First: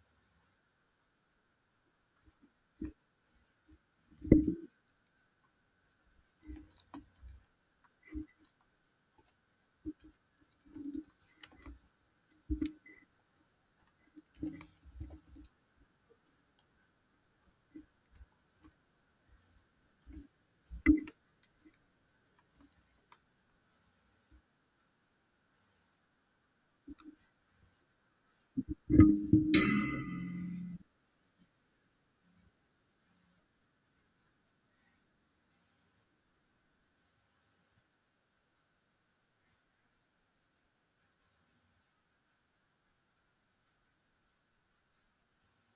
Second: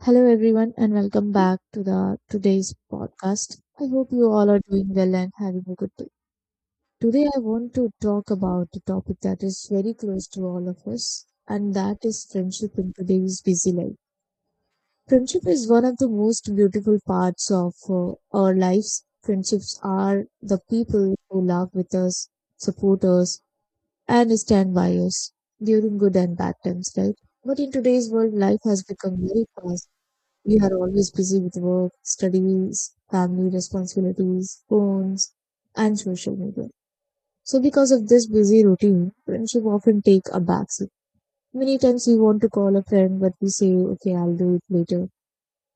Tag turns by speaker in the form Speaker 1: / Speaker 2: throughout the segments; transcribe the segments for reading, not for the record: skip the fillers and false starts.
Speaker 1: Hello everyone and welcome back to the today's podcast. I hope you all are doing well and having a good day. Today I want to talk about a topic that is very close to all of us, and that is friendship in today's busy life. Friendship is one of the most beautiful parts of our lives. Friendships are the people who love with us, support us and stand by us during good and bad times, right? But in today's world, life has become very fast. We are always busy with work, studies, family responsibilities, phones, and social media. So because of this busy routine, friendship often take a backseat. Many times we want to call a friend, but we say, okay, I'll do it later.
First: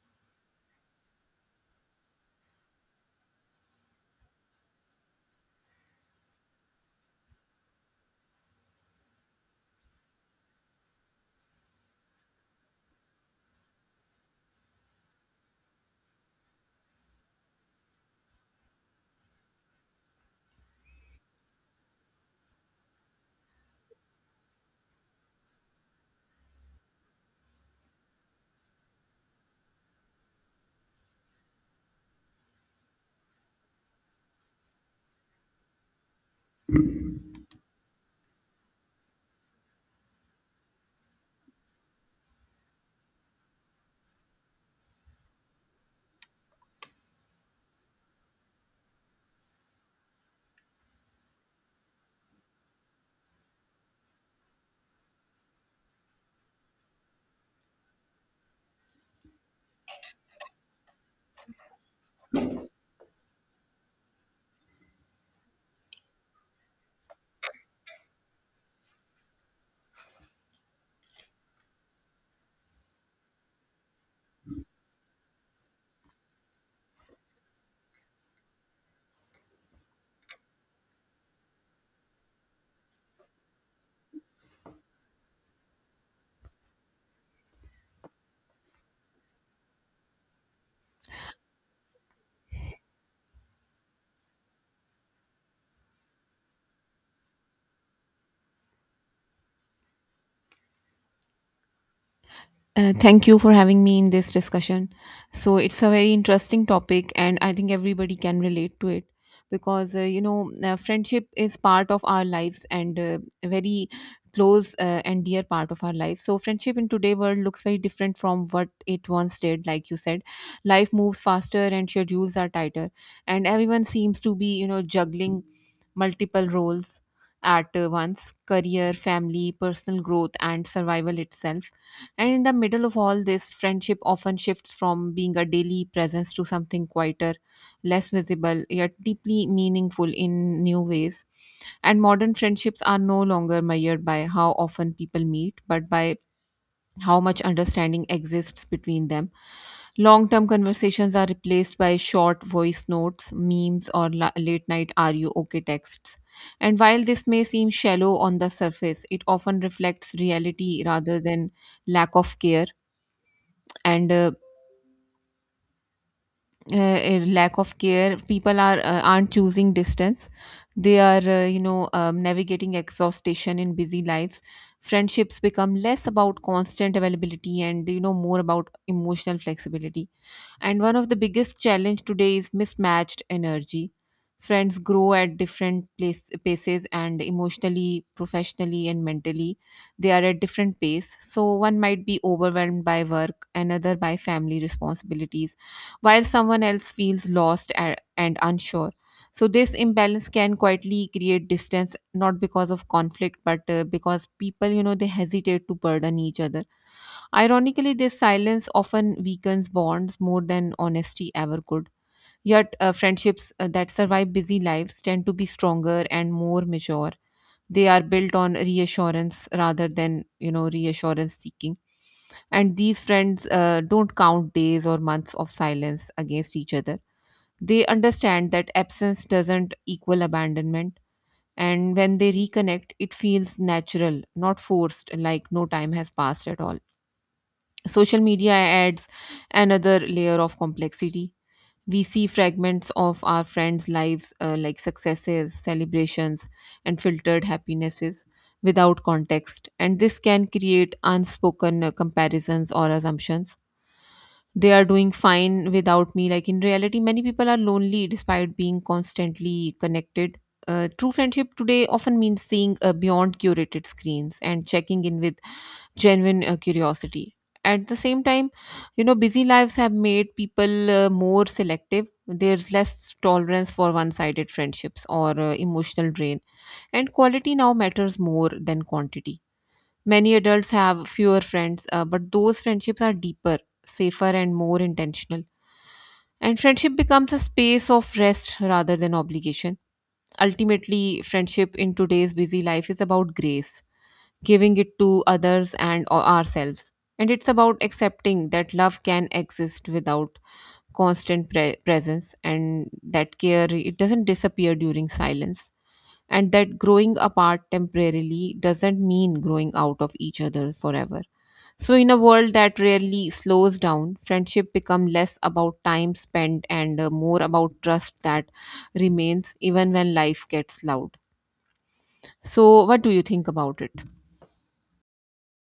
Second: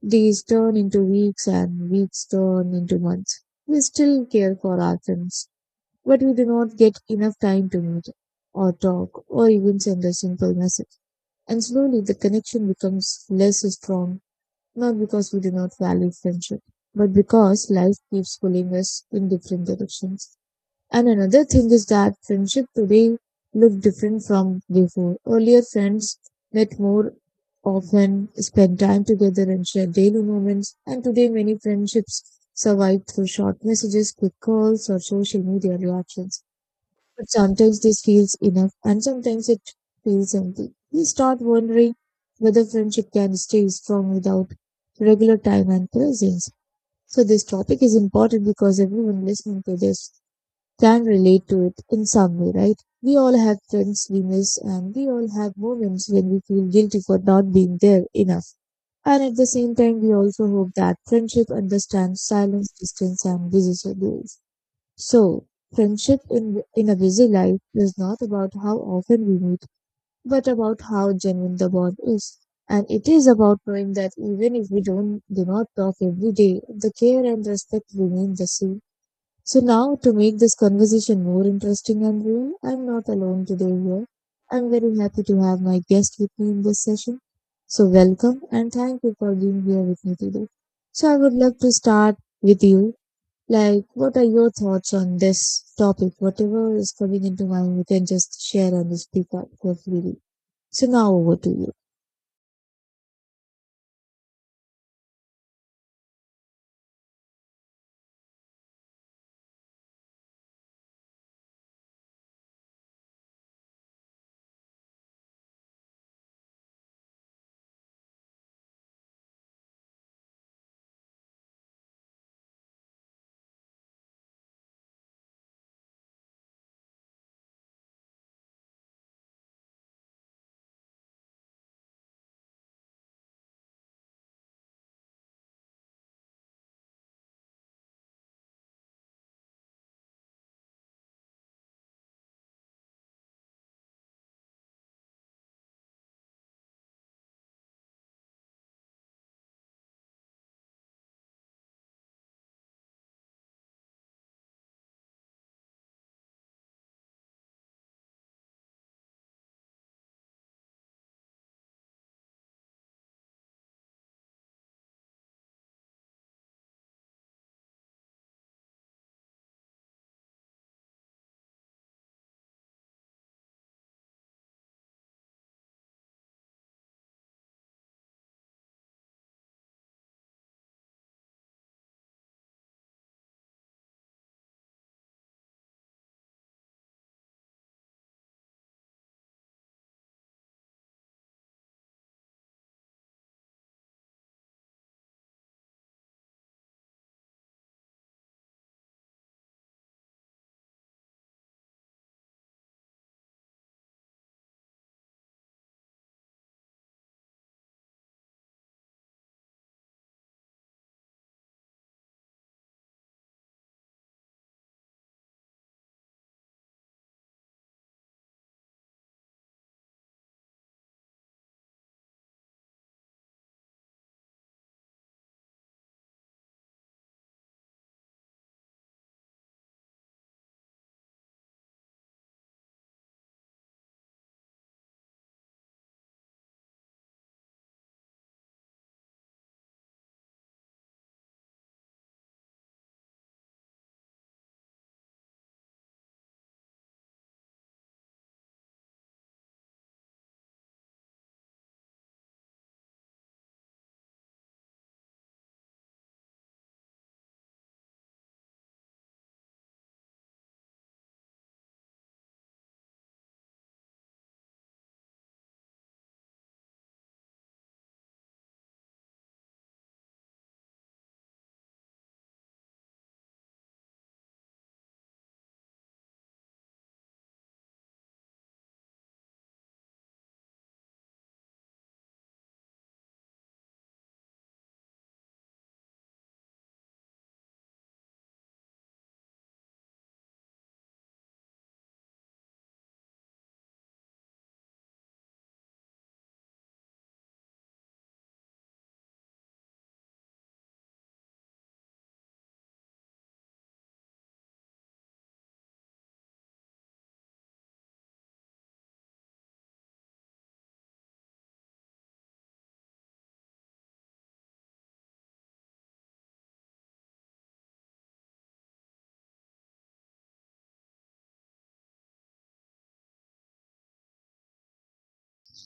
Speaker 1: Days turn into weeks and weeks turn into months. We still care for our friends, but we do not get enough time to meet or talk or even send a simple message. And slowly the connection becomes less strong, not because we do not value friendship, but because life keeps pulling us in different directions. And another thing is that friendship today look different from before. Earlier friends met more often, spent time together and shared daily moments. And today many friendships survive through short messages, quick calls or social media reactions. But sometimes this feels enough, and sometimes it feels empty. We start wondering whether friendship can stay strong without regular time and presence. So this topic is important because everyone listening to this can relate to it in some way, right? We all have friends we miss, and we all have moments when we feel guilty for not being there enough. And at the same time, we also hope that friendship understands silence, distance, and busy schedules. So, friendship in a busy life is not about how often we meet, but about how genuine the bond is. And it is about knowing that even if we don't do not talk every day, the care and respect remain the same. So now, to make this conversation more interesting and real, I'm not alone today here. I'm very happy to have my guest with me in this session. So welcome, and thank you for being here with me today. So I would love to start with you. Like, what are your thoughts on this topic? Whatever is coming into mind, you can just share and speak up for freely. So now over to you.
Speaker 2: Thank you for having me in this discussion. So it's a very interesting topic, and I think everybody can relate to it because friendship is part of our lives and a very close and dear part of our life. So friendship in today world looks very different from what it once did. Like you said, life moves faster and schedules are tighter, and everyone seems to be juggling multiple roles at once, career, family, personal growth, and survival itself. And in the middle of all this, friendship often shifts from being a daily presence to something quieter, less visible, yet deeply meaningful in new ways. And modern friendships are no longer measured by how often people meet but by how much understanding exists between them. Long term conversations are replaced by short voice notes, memes, or late night "are you okay" texts. And while this may seem shallow on the surface, it often reflects reality rather than lack of care. And a lack of care, people aren't choosing distance, they are navigating exhaustion in busy lives. Friendships become less about constant availability and, more about emotional flexibility. And one of the biggest challenge today is mismatched energy. Friends grow at different paces, and emotionally, professionally, and mentally they are at different pace. So one might be overwhelmed by work, another by family responsibilities, while someone else feels lost and unsure. So this imbalance can quietly create distance, not because of conflict but because people, they hesitate to burden each other. Ironically, this silence often weakens bonds more than honesty ever could. Yet, friendships that survive busy lives tend to be stronger and more mature. They are built on reassurance rather than, reassurance seeking. And these friends don't count days or months of silence against each other. They understand that absence doesn't equal abandonment. And when they reconnect, it feels natural, not forced, like no time has passed at all. Social media adds another layer of complexity. We see fragments of our friends' lives, like successes, celebrations, and filtered happinesses without context. And this can create unspoken comparisons or assumptions. They are doing fine without me. Like in reality, many people are lonely despite being constantly connected. True friendship today often means seeing beyond curated screens and checking in with genuine curiosity. At the same time, busy lives have made people more selective. There's less tolerance for one-sided friendships or emotional drain, and quality now matters more than quantity. Many adults have fewer friends, but those friendships are deeper, safer, and more intentional. And friendship becomes a space of rest rather than obligation. Ultimately, friendship in today's busy life is about grace, giving it to others and ourselves. And it's about accepting that love can exist without constant presence, and that care, it doesn't disappear during silence, and that growing apart temporarily doesn't mean growing out of each other forever. So in a world that rarely slows down, friendship become less about time spent and, more about trust that remains even when life gets loud. So what do you think about it?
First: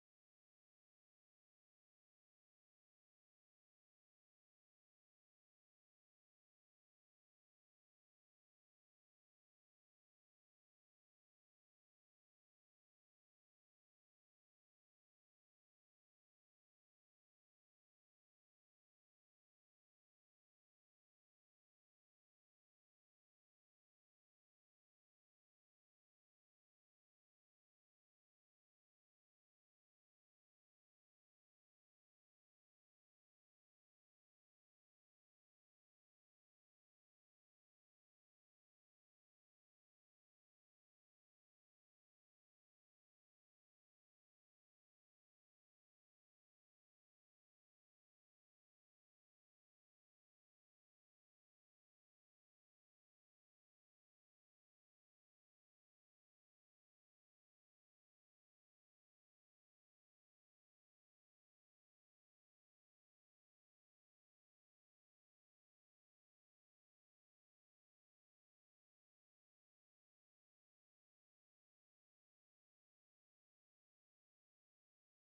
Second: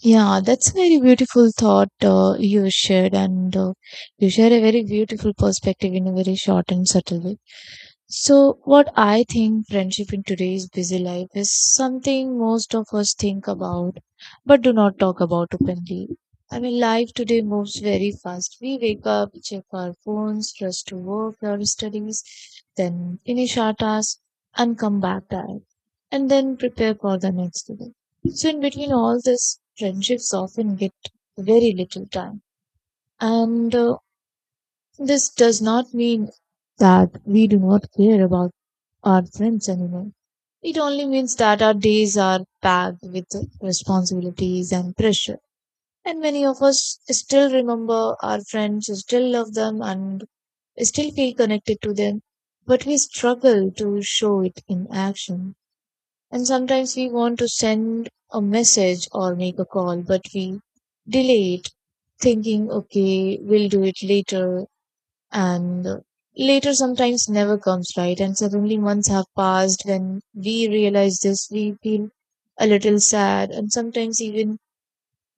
Speaker 1: Yeah, that's a very beautiful thought you shared, and you share a very beautiful perspective in a very short and subtle way. So, what I think, friendship in today's busy life is something most of us think about but do not talk about openly. I mean, life today moves very fast. We wake up, check our phones, rush to work or studies, then finish our tasks and come back tired, and then prepare for the next day. So in between all this, friendships often get very little time. And this does not mean that we do not care about our friends anymore. It only means that our days are packed with responsibilities and pressure. And many of us still remember our friends, still love them, and still feel connected to them. But we struggle to show it in action. And sometimes we want to send a message or make a call, but we delay it, thinking, okay, we'll do it later. And later sometimes never comes, right? And suddenly months have passed. When we realize this, we feel a little sad and sometimes even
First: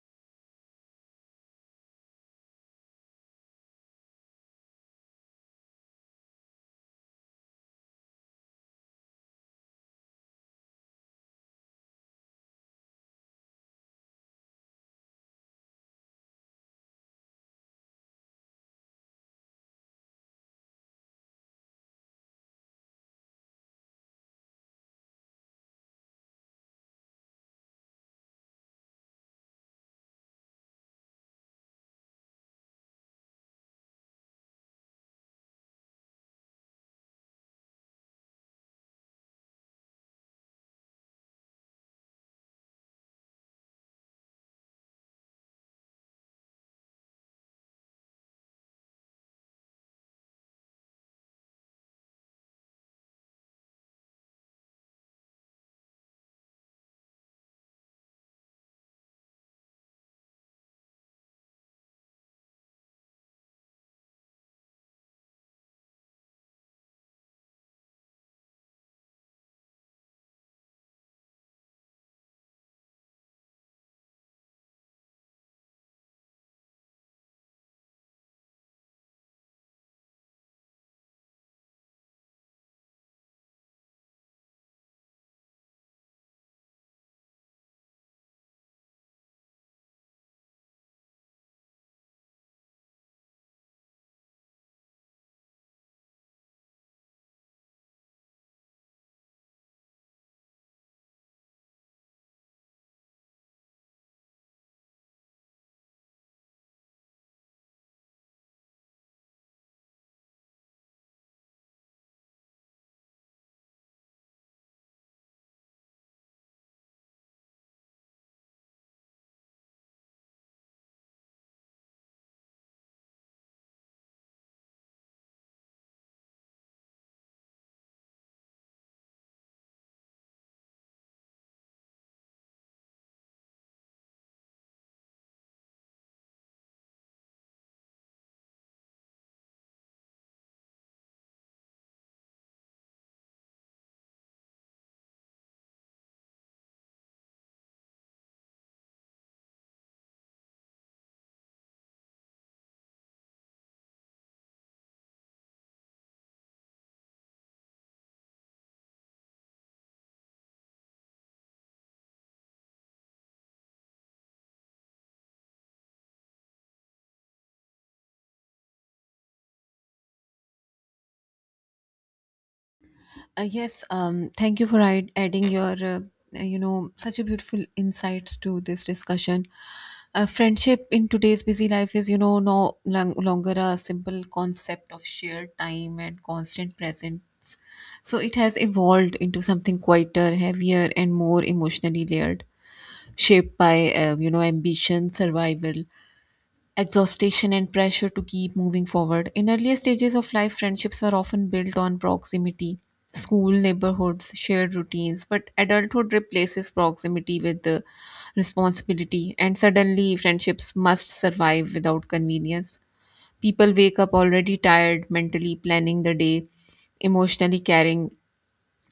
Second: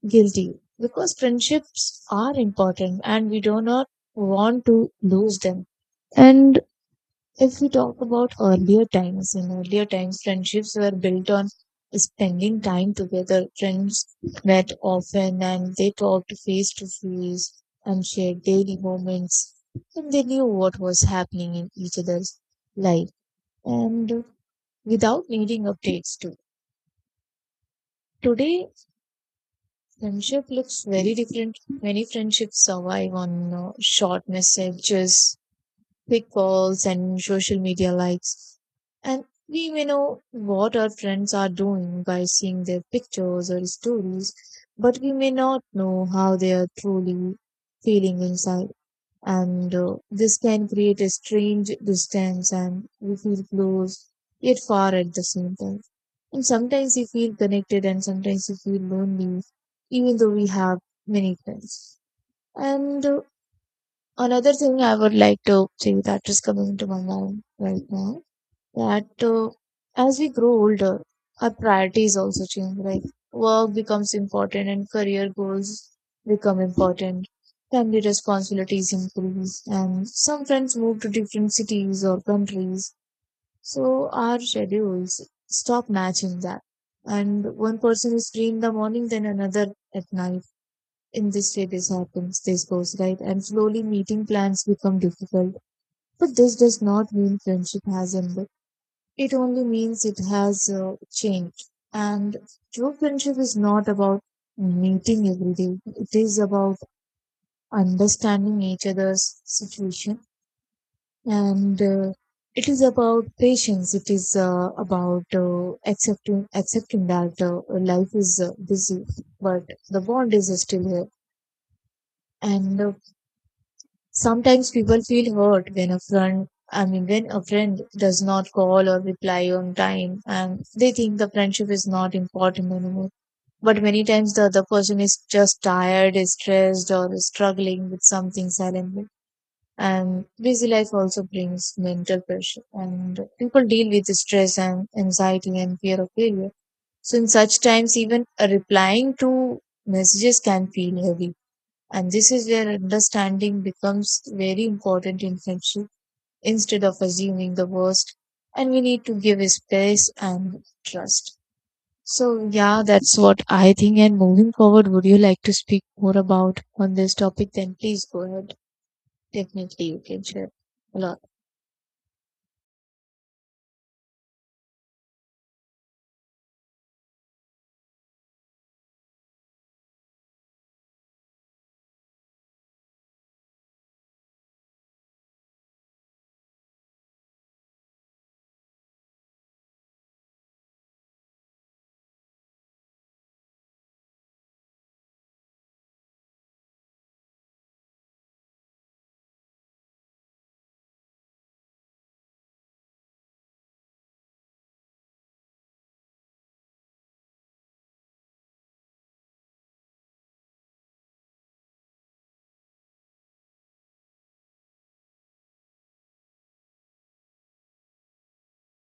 Speaker 1: guilty, because friendships are important and we do not want to lose them. And if we talk about earlier times, in earlier times, friendships were built on spending time together. Friends met often and they talked face to face and shared daily moments. And they knew what was happening in each other's life and without needing updates too. Today, friendship looks very different. Many friendships survive on short messages, quick calls and social media likes. And we may know what our friends are doing by seeing their pictures or stories, but we may not know how they are truly feeling inside. And this can create a strange distance, and we feel close yet far at the same time. And sometimes we feel connected, and sometimes we feel lonely, even though we have many friends. And another thing I would like to say that is coming into my mind right now, that as we grow older, our priorities also change. Like work becomes important and career goals become important. Family responsibilities increase, and some friends move to different cities or countries. So our schedules stop matching that. And one person is free in the morning, then another at night. In this way, this happens, this goes right, and slowly meeting plans become difficult. But this does not mean friendship has ended. It only means it has changed. And true friendship is not about meeting every day. It is about understanding each other's situation, and it is about patience. It is about accepting that life is busy, but the bond is still here. And sometimes people feel hurt when a friend, I mean, when a friend does not call or reply on time, and they think the friendship is not important anymore. But many times the other person is just tired, is stressed, or is struggling with something silently. And busy life also brings mental pressure, and people deal with stress and anxiety and fear of failure. So in such times, even replying to messages can feel heavy, and this is where understanding becomes very important in friendship. Instead of assuming the worst, and we need to give space and trust. So yeah, that's what I think. And moving forward, would you like to speak more about on this topic? Then please go ahead. Definitely, you can share a lot.
Speaker 2: Yes, thank you for adding your, such a beautiful insights to this discussion. Friendship in today's busy life is, no longer a simple concept of shared time and constant presence. So it has evolved into something quieter, heavier, and more emotionally layered, shaped by, ambition, survival, exhaustion, and pressure to keep moving forward. In earlier stages of life, friendships are often built on proximity, school, neighborhoods, shared routines, but adulthood replaces proximity with the responsibility, and suddenly friendships must survive without convenience. People wake up already tired, mentally planning the day, emotionally carrying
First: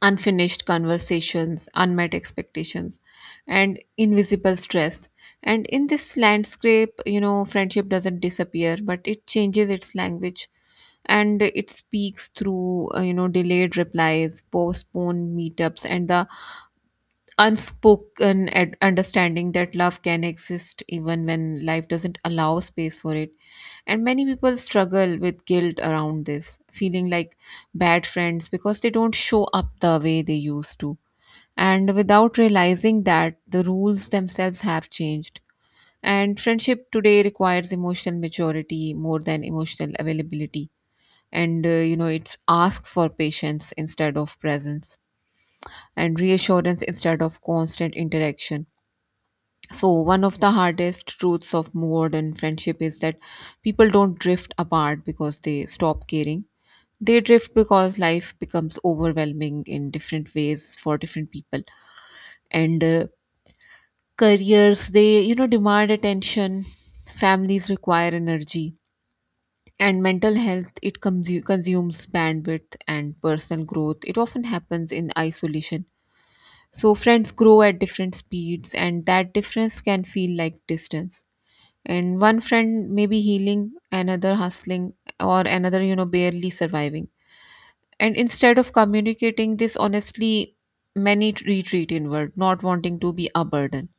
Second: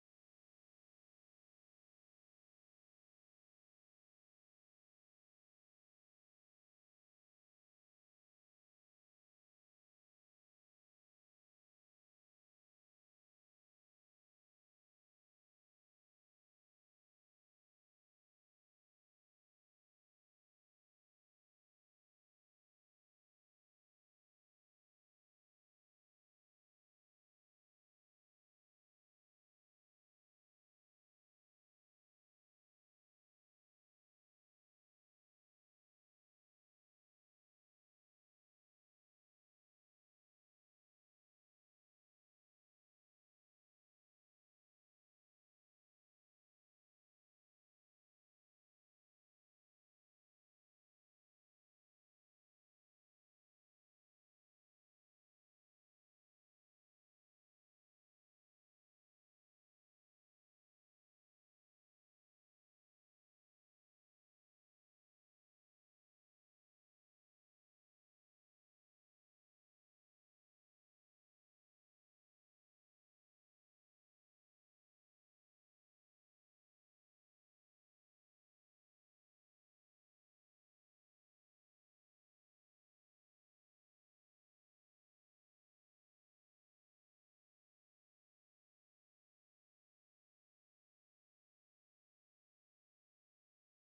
Speaker 2: unfinished conversations, unmet expectations, and invisible stress. And in this landscape, friendship doesn't disappear, but it changes its language, and it speaks through, delayed replies, postponed meetups, and the unspoken understanding that love can exist even when life doesn't allow space for it. And many people struggle with guilt around this, feeling like bad friends because they don't show up the way they used to, and without realizing that the rules themselves have changed. And friendship today requires emotional maturity more than emotional availability. And, it asks for patience instead of presence, and reassurance instead of constant interaction. So, one of the hardest truths of modern friendship is that people don't drift apart because they stop caring. They drift because life becomes overwhelming in different ways for different people. And careers, they, demand attention, families require energy, and mental health, it consumes bandwidth, and personal growth, it often happens in isolation. So, friends grow at different speeds, and that difference can feel like distance. And one friend may be healing, another hustling, or another, barely surviving. And instead of communicating this honestly, many retreat inward, not wanting to be a burden.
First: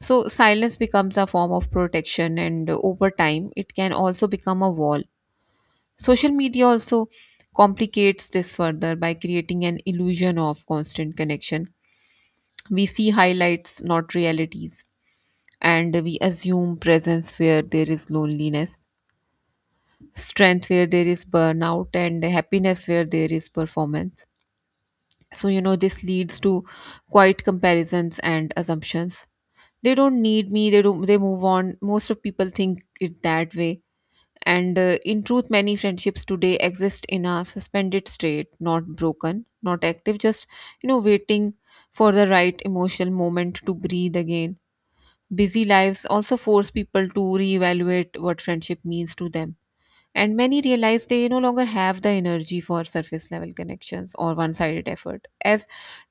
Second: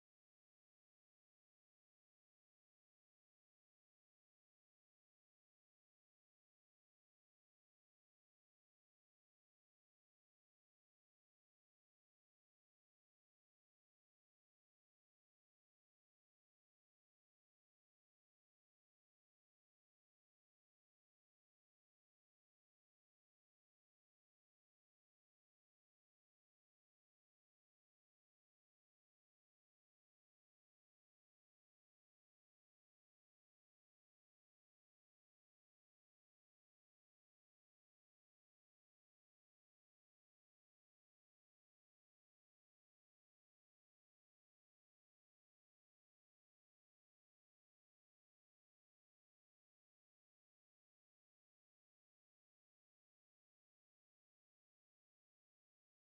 Speaker 2: So silence becomes a form of protection, and over time it can also become a wall. Social media also complicates this further by creating an illusion of constant connection. We see highlights, not realities, and we assume presence where there is loneliness, strength where there is burnout, and happiness where there is performance. So, this leads to quite comparisons and assumptions. They don't need me, they don't, they move on, most of people think it that way. And in truth, many friendships today exist in a suspended state, not broken, not active, just, waiting for the right emotional moment to breathe again. Busy lives also force people to reevaluate what friendship means to them, and many realize they no longer have the energy for surface level connections or one sided effort. As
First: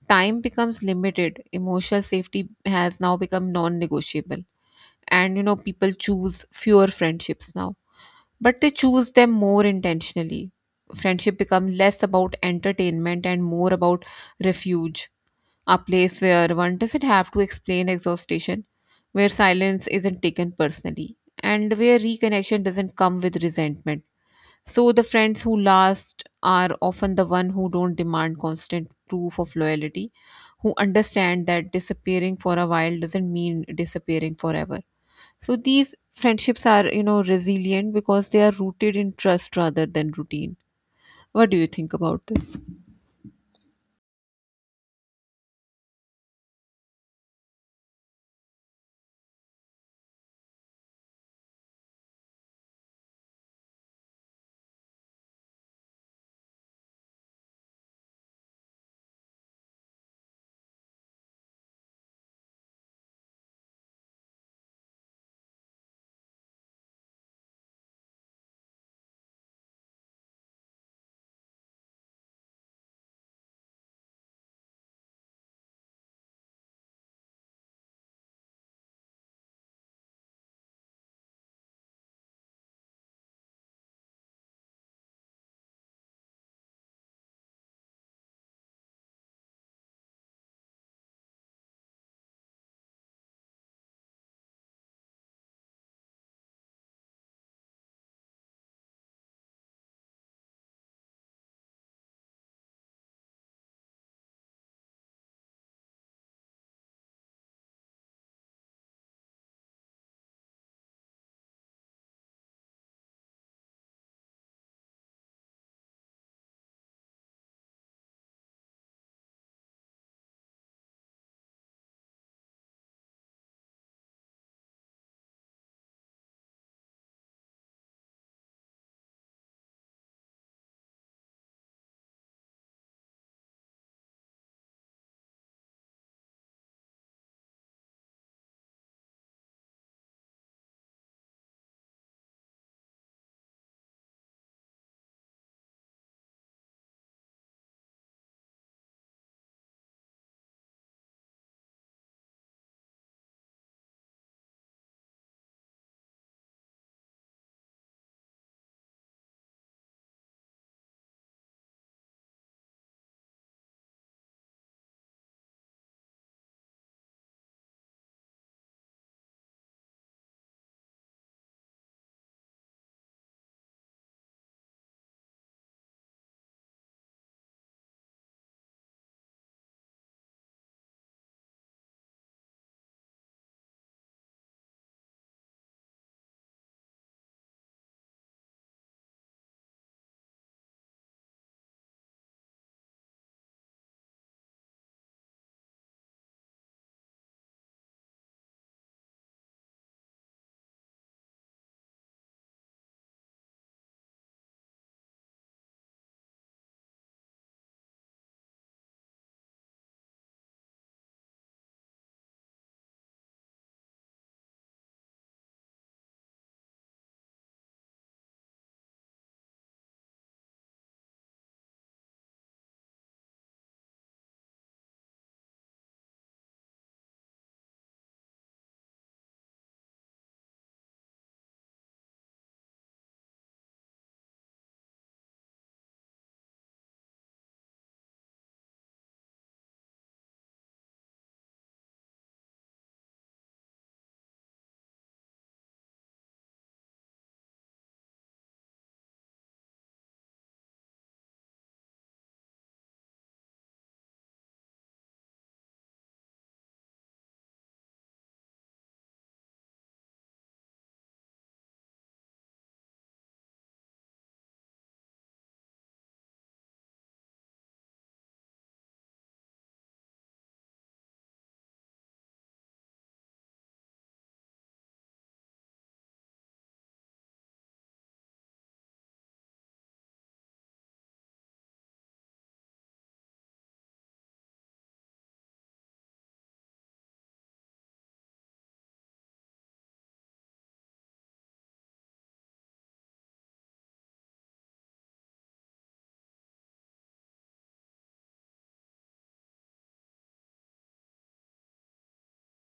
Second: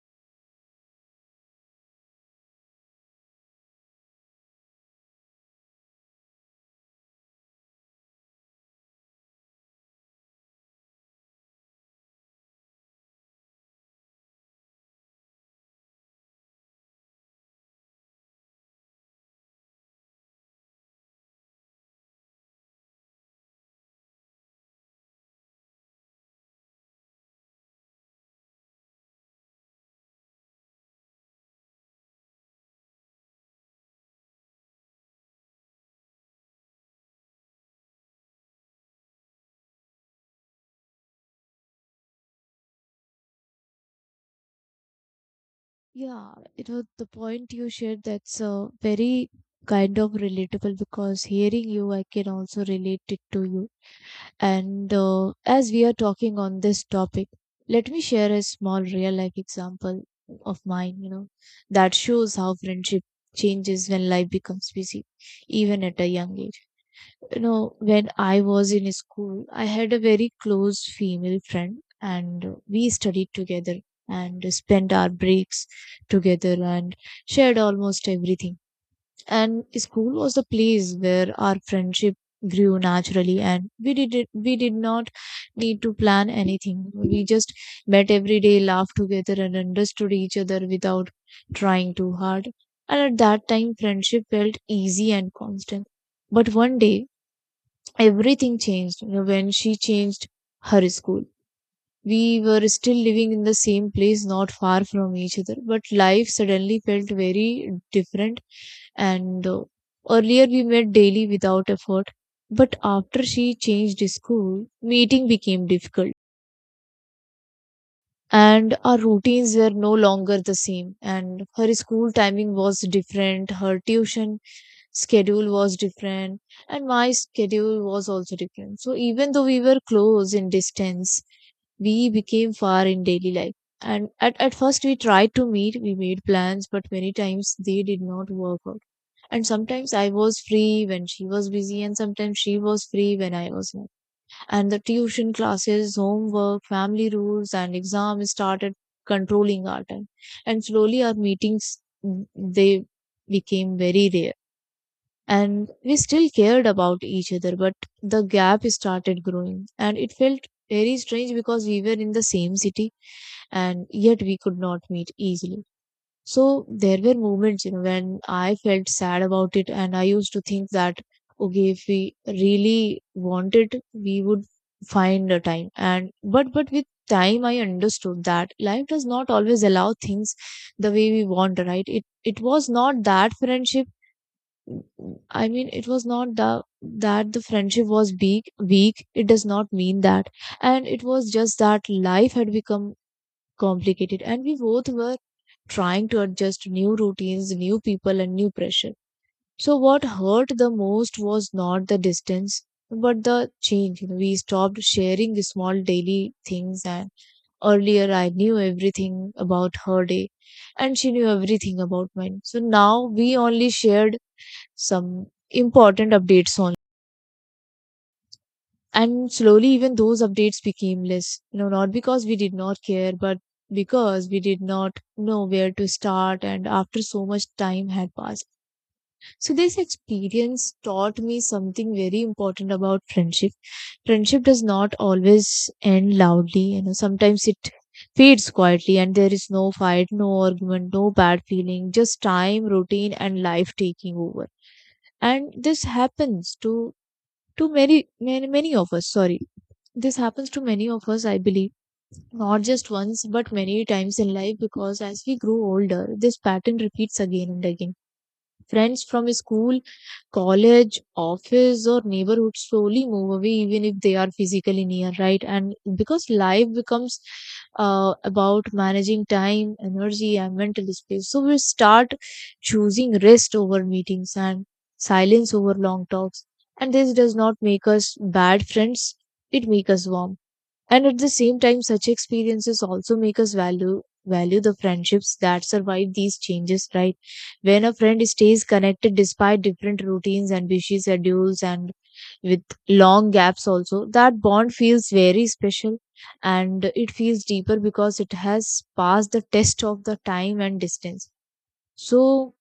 Speaker 2: time becomes limited, emotional safety has now become non negotiable. And, people choose fewer friendships now, but they choose them more intentionally. Friendship become less about entertainment and more about refuge, a place where one doesn't have to explain exhaustion, where silence isn't taken personally, and where reconnection doesn't come with resentment. So the friends who last are often the one who don't demand constant proof of loyalty, who understand that disappearing for a while doesn't mean disappearing forever. So these friendships are, resilient because they are rooted in trust rather than routine. What do you think about this?
Speaker 1: Yeah, you know, the point you shared, that's very kind of relatable because hearing you, I can also relate it to you. And as we are talking on this topic, let me share a small real life example of mine, you know, that shows how friendship changes when life becomes busy, even at a young age. You know, when I was in school, I had a very close female friend, and we studied together and spent our breaks together and shared almost everything, and school was the place where our friendship grew naturally, and we did not need to plan anything. We just met every day, laughed together and understood each other without trying too hard, and at that time friendship felt easy and constant. But one day everything changed, you know, when she changed her school. We were still living in the same place, not far from each other, but life suddenly felt very different. And earlier we met daily without effort, but after she changed school, meeting became difficult. And our routines were no longer the same. And her school timing was different, her tuition schedule was different, and my schedule was also different. So even though we were close in distance, we became far in daily life. And at first, we tried to meet, we made plans, but many times they did not work out. And sometimes I was free when she was busy, and sometimes she was free when I was not. And the tuition classes, homework, family rules, and exams started controlling our time. And slowly, our meetings they became very rare. And we still cared about each other, but the gap started growing, and it felt very strange because we were in the same city and yet we could not meet easily. So there were moments, you know, when I felt sad about it, and I used to think that, okay, if we really wanted, we would find a time. And but with time, I understood that life does not always allow things the way we want, right? It was not that friendship. I mean, it was not the that the friendship was big weak. It does not mean that, and it was just that life had become complicated, and we both were trying to adjust to new routines, new people, and new pressure. So, what hurt the most was not the distance, but the change. We stopped sharing the small daily things, and earlier I knew everything about her day, and she knew everything about mine. So, now we only shared some important updates online. And slowly, even those updates became less, you know, not because we did not care, but because we did not know where to start, and after so much time had passed. So, this experience taught me something very important about friendship. Friendship does not always end loudly, you know, sometimes it fades quietly, and there is no fight, no argument, no bad feeling, just time, routine, and life taking over. And this happens to many of us, sorry, this happens to many of us, I believe, not just once, but many times in life because as we grow older, this pattern repeats again and again. Friends from school, college, office, or neighborhood slowly move away, even if they are physically near, right? And because life becomes about managing time, energy, and mental space, so we start choosing rest over meetings and silence over long talks. And this does not make us bad friends, it makes us warm and at the same time, such experiences also make us value the friendships that survive these changes, right? When a friend stays connected despite different routines and busy schedules and with long gaps also, that bond feels very special and it feels deeper because it has passed the test of the time and distance. So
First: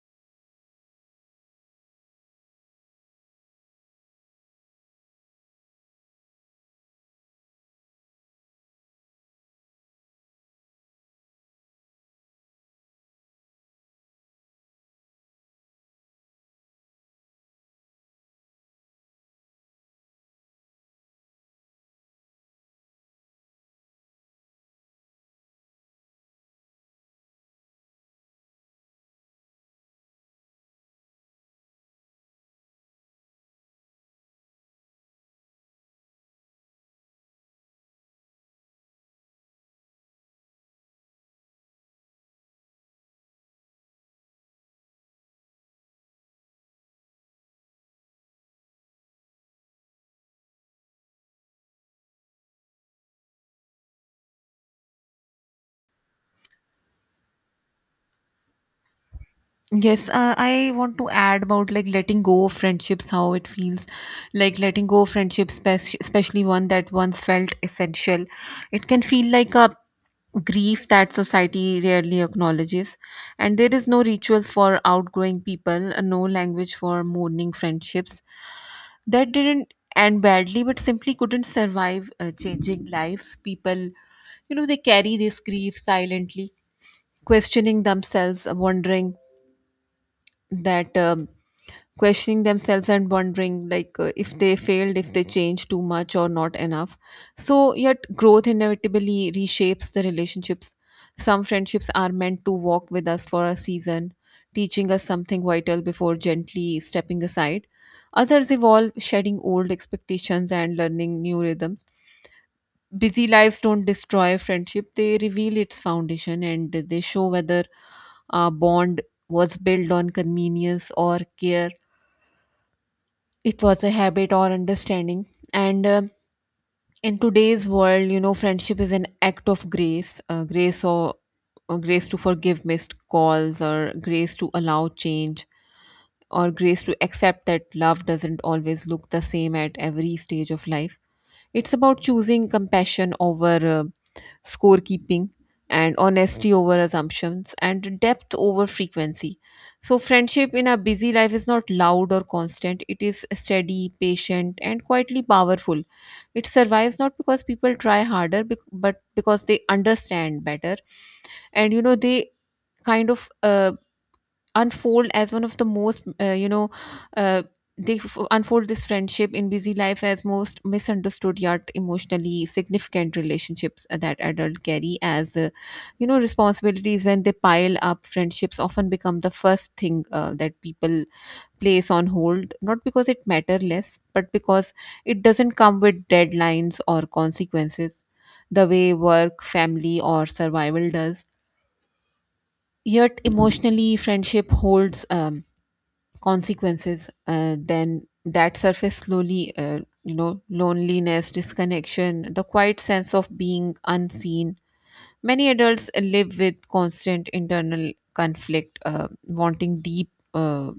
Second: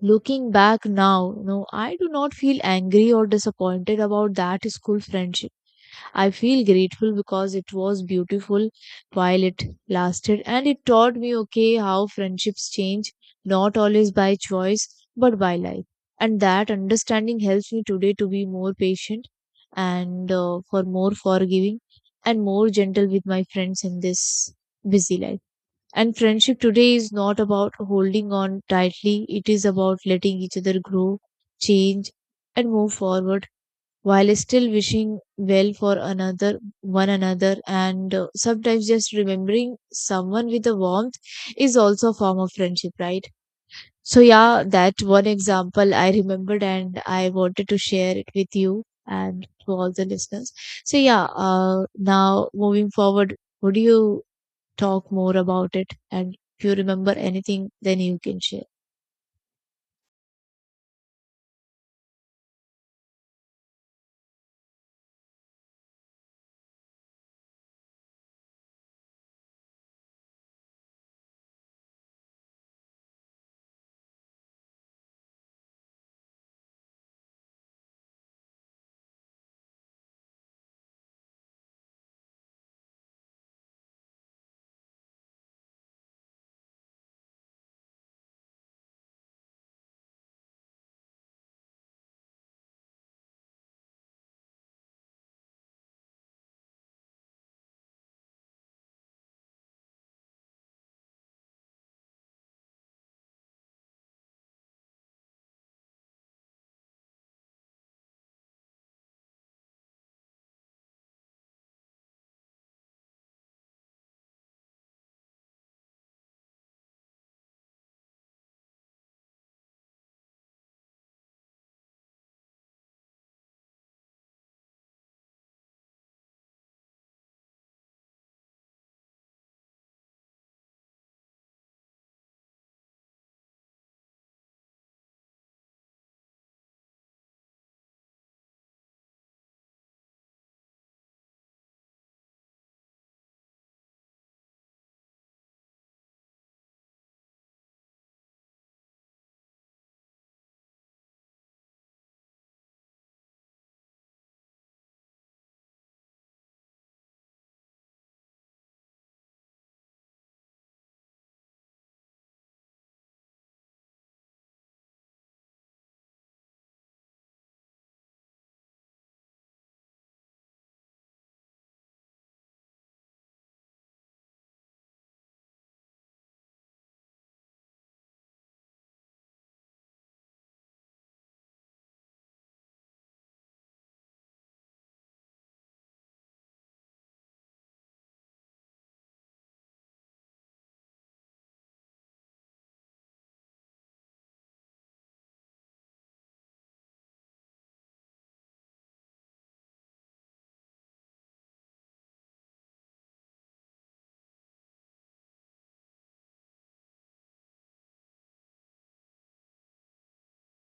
Speaker 1: looking back now, no, I do not feel angry or disappointed about that school friendship. I feel grateful because it was beautiful while it lasted and it taught me, okay, how friendships change, not always by choice, but by life. And that understanding helps me today to be more patient and for more forgiving and more gentle with my friends in this busy life. And friendship today is not about holding on tightly, it is about letting each other grow, change, and move forward while still wishing well for another one another, and sometimes just remembering someone with a warmth is also a form of friendship, right? So yeah, that one example I remembered and I wanted to share it with you and to all the listeners. So yeah, now moving forward, would you talk more about it, and if you remember anything then you can share.
Speaker 2: Yes, I want to add about like letting go of friendships, how it feels like letting go of friendships, especially one that once felt essential. It can feel like a grief that society rarely acknowledges, and there is no rituals for outgrowing people, no language for mourning friendships that didn't end badly but simply couldn't survive changing lives. People, they carry this grief silently, questioning themselves, wondering that. Questioning themselves and wondering like if they failed, if they changed too much or not enough. So yet growth inevitably reshapes the relationships. Some friendships are meant to walk with us for a season, teaching us something vital before gently stepping aside. Others evolve, shedding old expectations and learning new rhythms. Busy lives don't destroy friendship, they reveal its foundation, and they show whether a bond was built on convenience or care, it was a habit or understanding. And in today's world, friendship is an act of grace, or grace to forgive missed calls, or grace to allow change, or grace to accept that love doesn't always look the same at every stage of life. It's about choosing compassion over, scorekeeping, and honesty over assumptions, and depth over frequency. So, friendship in a busy life is not loud or constant, it is steady, patient, and quietly powerful. It survives not because people try harder, but because they understand better, and you know they kind of unfold as one of the most you know uh, they f- unfold this friendship in busy life as most misunderstood yet emotionally significant relationships that adults carry as responsibilities. When they pile up, friendships often become the first thing that people place on hold, not because it matter less, but because it doesn't come with deadlines or consequences the way work, family, or survival does. Yet emotionally, friendship holds consequences then that surface slowly, loneliness, disconnection, the quiet sense of being unseen. Many adults live with constant internal conflict, wanting deep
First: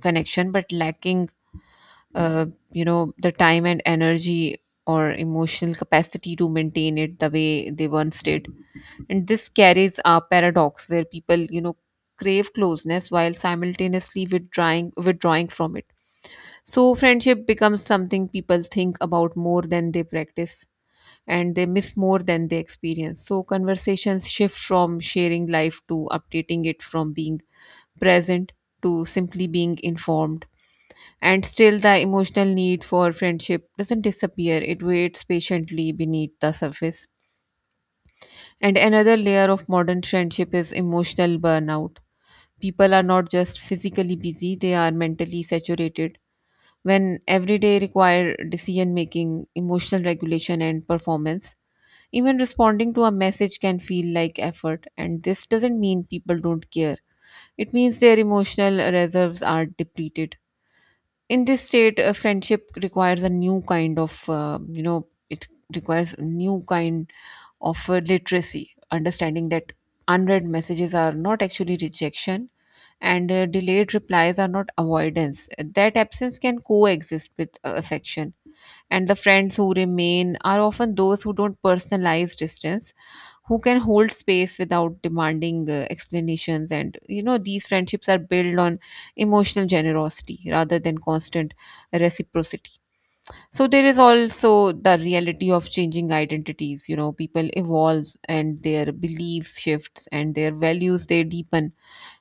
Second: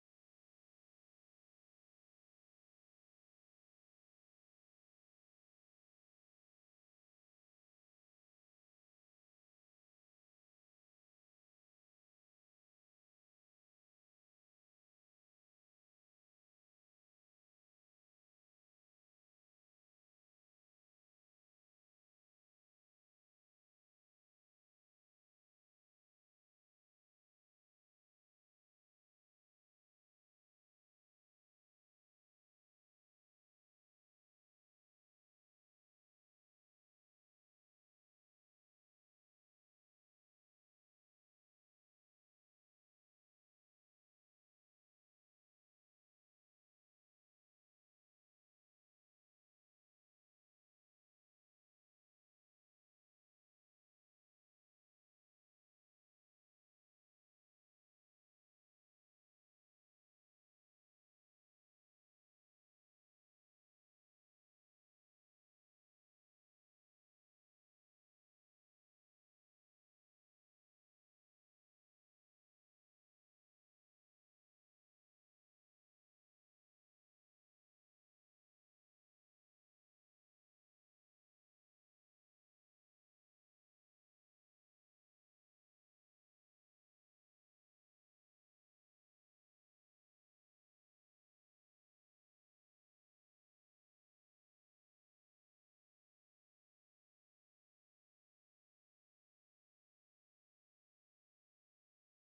Speaker 2: connection but lacking uh, the time and energy or emotional capacity to maintain it the way they once did. And this carries a paradox where people, crave closeness while simultaneously withdrawing from it. So friendship becomes something people think about more than they practice and they miss more than they experience. So, conversations shift from sharing life to updating it, from being present to simply being informed. And still, the emotional need for friendship doesn't disappear, it waits patiently beneath the surface. And another layer of modern friendship is emotional burnout. People are not just physically busy, they are mentally saturated when every day require decision making, emotional regulation and performance. Even responding to a message can feel like effort, and this doesn't mean people don't care. It means their emotional reserves are depleted. In this state, a friendship requires a new kind of you know it requires a new kind of literacy, understanding that unread messages are not actually rejection, and delayed replies are not avoidance. That absence can coexist with affection, and the friends who remain are often those who don't personalize distance, who can hold space without demanding explanations. And these friendships are built on emotional generosity rather than constant reciprocity. So there is also the reality of changing identities. You know, people evolve and their beliefs shifts and their values, they deepen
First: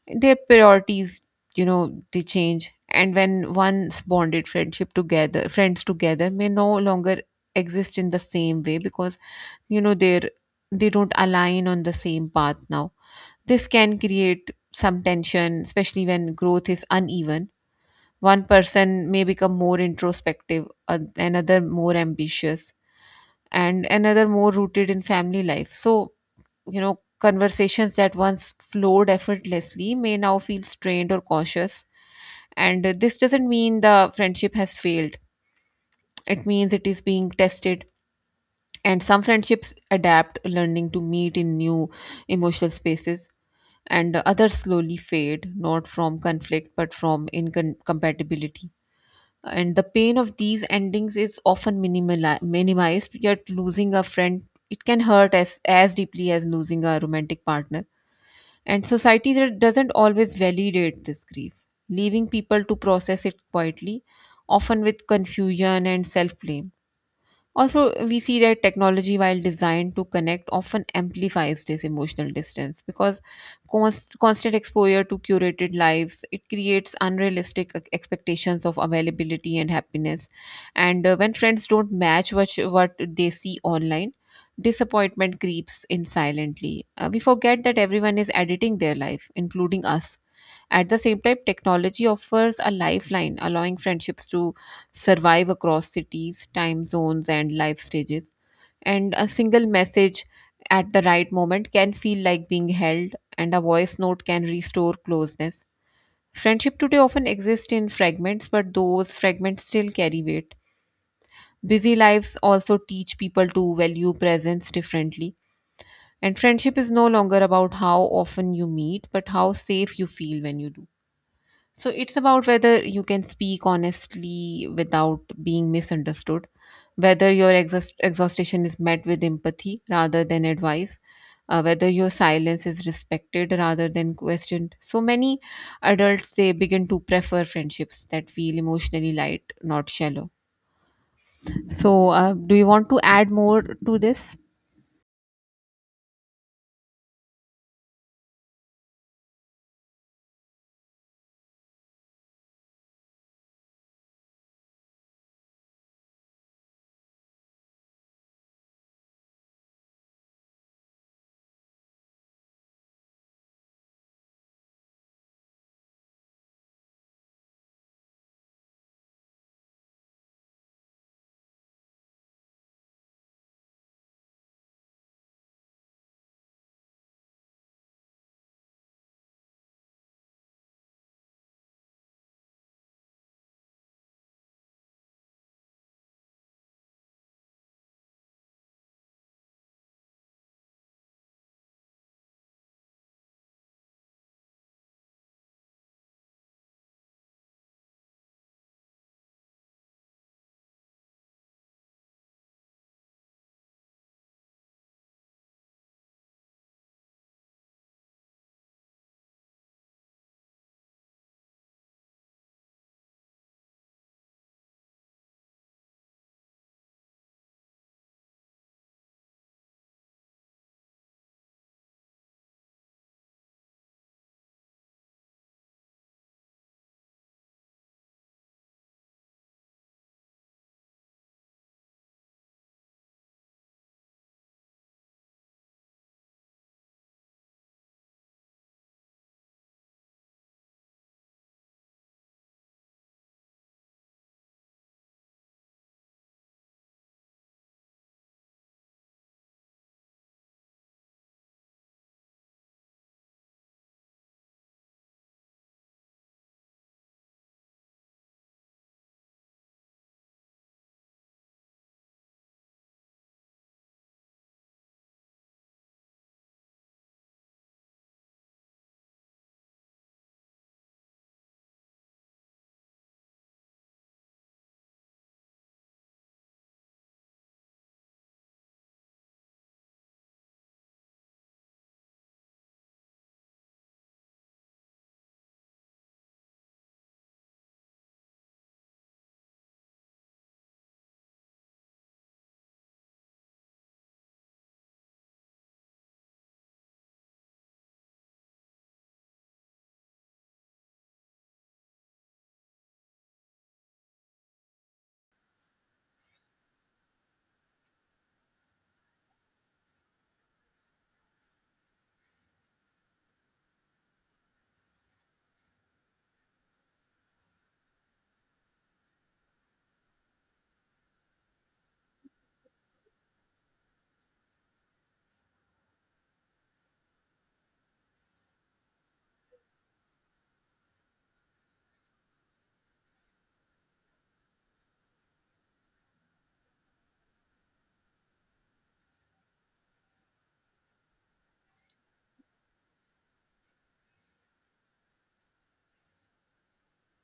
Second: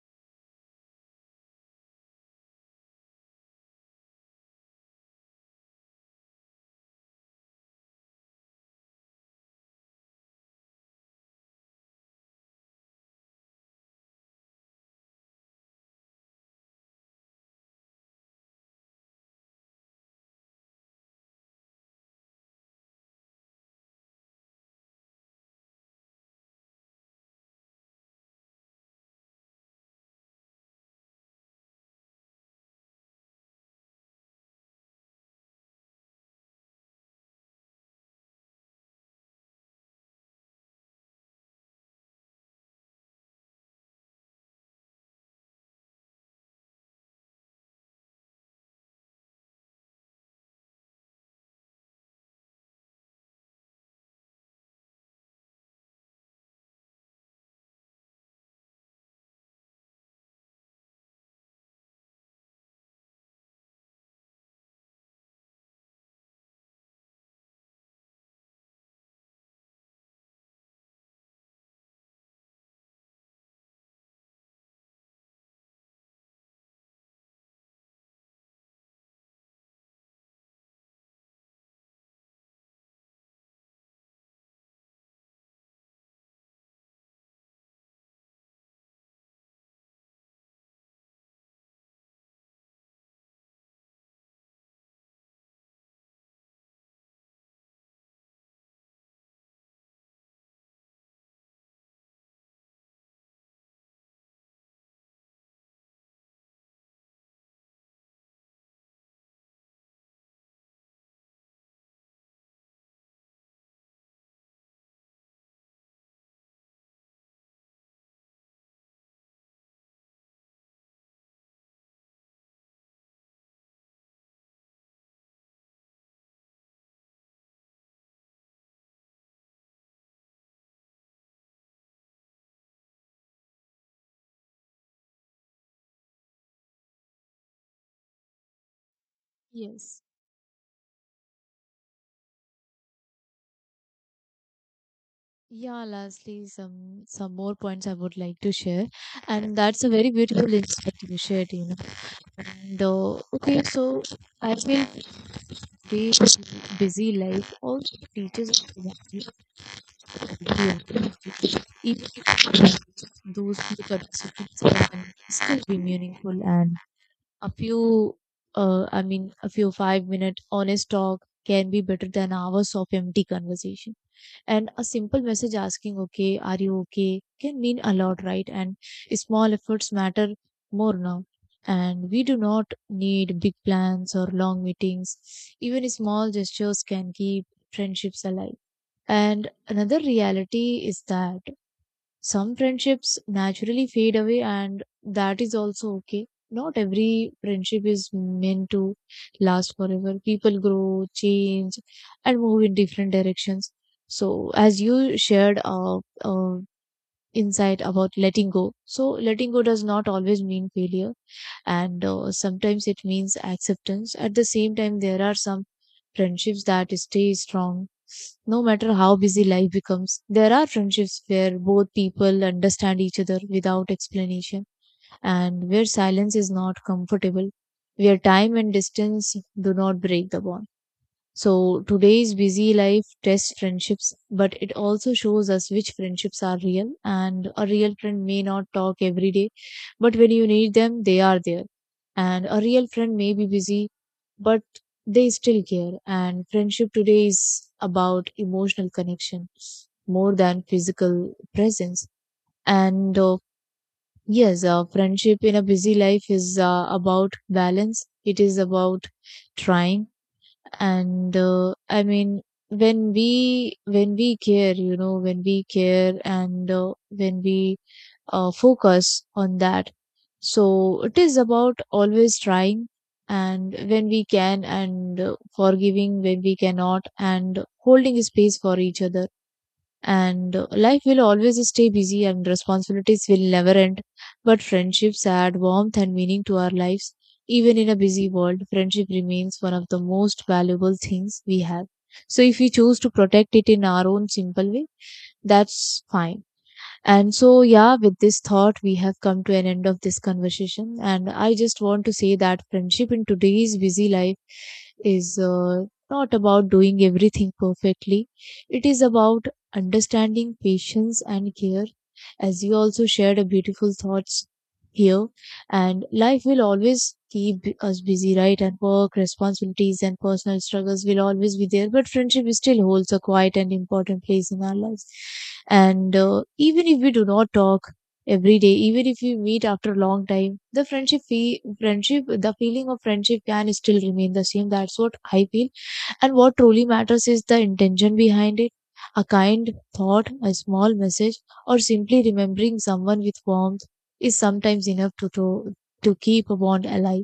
Speaker 2: their priorities, they change. And when once bonded friendship together, friends together may no longer exist in the same way because you know they're they don't align on the same path now. This can create some tension, especially when growth is uneven. One person may become more introspective, another more ambitious, and another more rooted in family life. So, conversations that once flowed effortlessly may now feel strained or cautious, and this doesn't mean the friendship has failed, it means it is being tested. And some friendships adapt, learning to meet in new emotional spaces, and others slowly fade, not from conflict but from incompatibility. And the pain of these endings is often minimized, yet losing a friend, it can hurt as deeply as losing a romantic partner. And society that doesn't always validate this grief, leaving people to process it quietly, often with confusion and self blame. Also, we see that technology, while designed to connect, often amplifies this emotional distance, because constant exposure to curated lives, it creates unrealistic expectations of availability and happiness. And when friends don't match what they see online, disappointment creeps in silently. We forget that everyone is editing their life, including us. At the same time, technology offers a lifeline, allowing friendships to survive across cities, time zones, and life stages. And a single message at the right moment can feel like being held, and a voice note can restore closeness. Friendship today often exists in fragments, but those fragments still carry weight. Busy lives also teach people to value presence differently. And friendship is no longer about how often you meet, but how safe you feel when you do. So it's about whether you can speak honestly without being misunderstood, whether your exhaustion is met with empathy rather than advice, whether your silence is respected rather than questioned. So many adults, they begin to prefer friendships that feel emotionally light, not
Speaker 1: Yes.
Speaker 2: shallow. So do you want to add more to this?
Speaker 1: Yeah, lastly, some more points I would like to share, and that's a very beautiful insight you shared, you know. And okay, so I feel today's busy life also teaches us to value creativity, even those few participants can still be meaningful, and a few, a few 5 minute honest talk can be better than hours of empty conversation. And a simple message asking, okay, are you okay, can mean a lot, right? And small efforts matter more now. And we do not need big plans or long meetings. Even small gestures can keep friendships alive. And another reality is that some friendships naturally fade away, and that is also okay. Not every friendship is meant to last forever. People grow, change, and move in different directions. So, as you shared, uh, insight about letting go, so letting go does not always mean failure, and sometimes it means acceptance. At the same time, there are some friendships that stay strong no matter how busy life becomes. There are friendships where both people understand each other without explanation, and where silence is not comfortable, where time and distance do not break the bond. So today's busy life tests friendships, but it also shows us which friendships are real. And a real friend may not talk every day, but when you need them, they are there. And a real friend may be busy, but they still care. And friendship today is about emotional connection more than physical presence. And yes, friendship in a busy life is about balance. It is about trying, and I mean, when we care, you know, when we care, and when we focus on that, so it is about always trying and when we can, and forgiving when we cannot, and holding space for each other. And life will always stay busy and responsibilities will never end, but friendships add warmth and meaning to our lives. Even in a busy world, friendship remains one of the most valuable things we have, so if we choose to protect it in our own simple way, that's fine. And so, yeah, with this thought, we have come to an end of this conversation. And I just want to say that friendship in today's busy life is not about doing everything perfectly, it is about understanding, patience, and care, as you also shared a beautiful thoughts here. And life will always keep us busy, right? And work, responsibilities, and personal struggles will always be there, but friendship still holds a quiet and important place in our lives. And even if we do not talk every day, even if we meet after a long time, the friendship fee- friendship the feeling of friendship can still remain the same. That's what I feel. And what truly matters is the intention behind it. A kind thought, a small message, or simply remembering someone with warmth is sometimes enough to keep a bond alive.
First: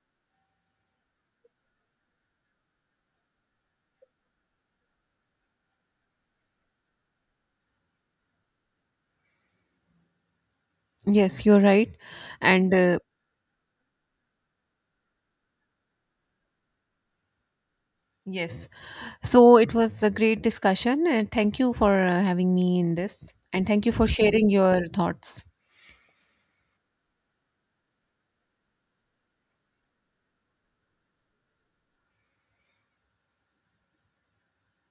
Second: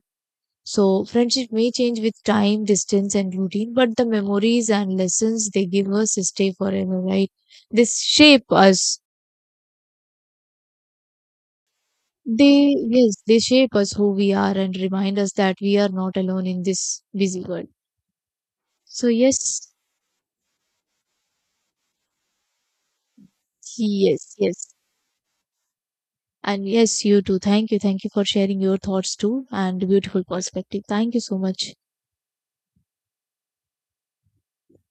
Speaker 1: So, friendship may change with time, distance, and routine, but the memories and lessons they give us stay forever, right? They shape us.
Speaker 2: Yes, you're right, and
Speaker 1: They, yes, they shape us who we are and remind us that we are not alone in this busy world.
Speaker 2: yes.
Speaker 1: So,
Speaker 2: So
Speaker 1: yes,
Speaker 2: it was a great discussion, and thank you for having me in this, and thank you for
Speaker 1: yes,
Speaker 2: sharing
Speaker 1: yes.
Speaker 2: your thoughts.
Speaker 1: And yes, you too. Thank you. Thank you for sharing your thoughts too and beautiful perspective. Thank you so much.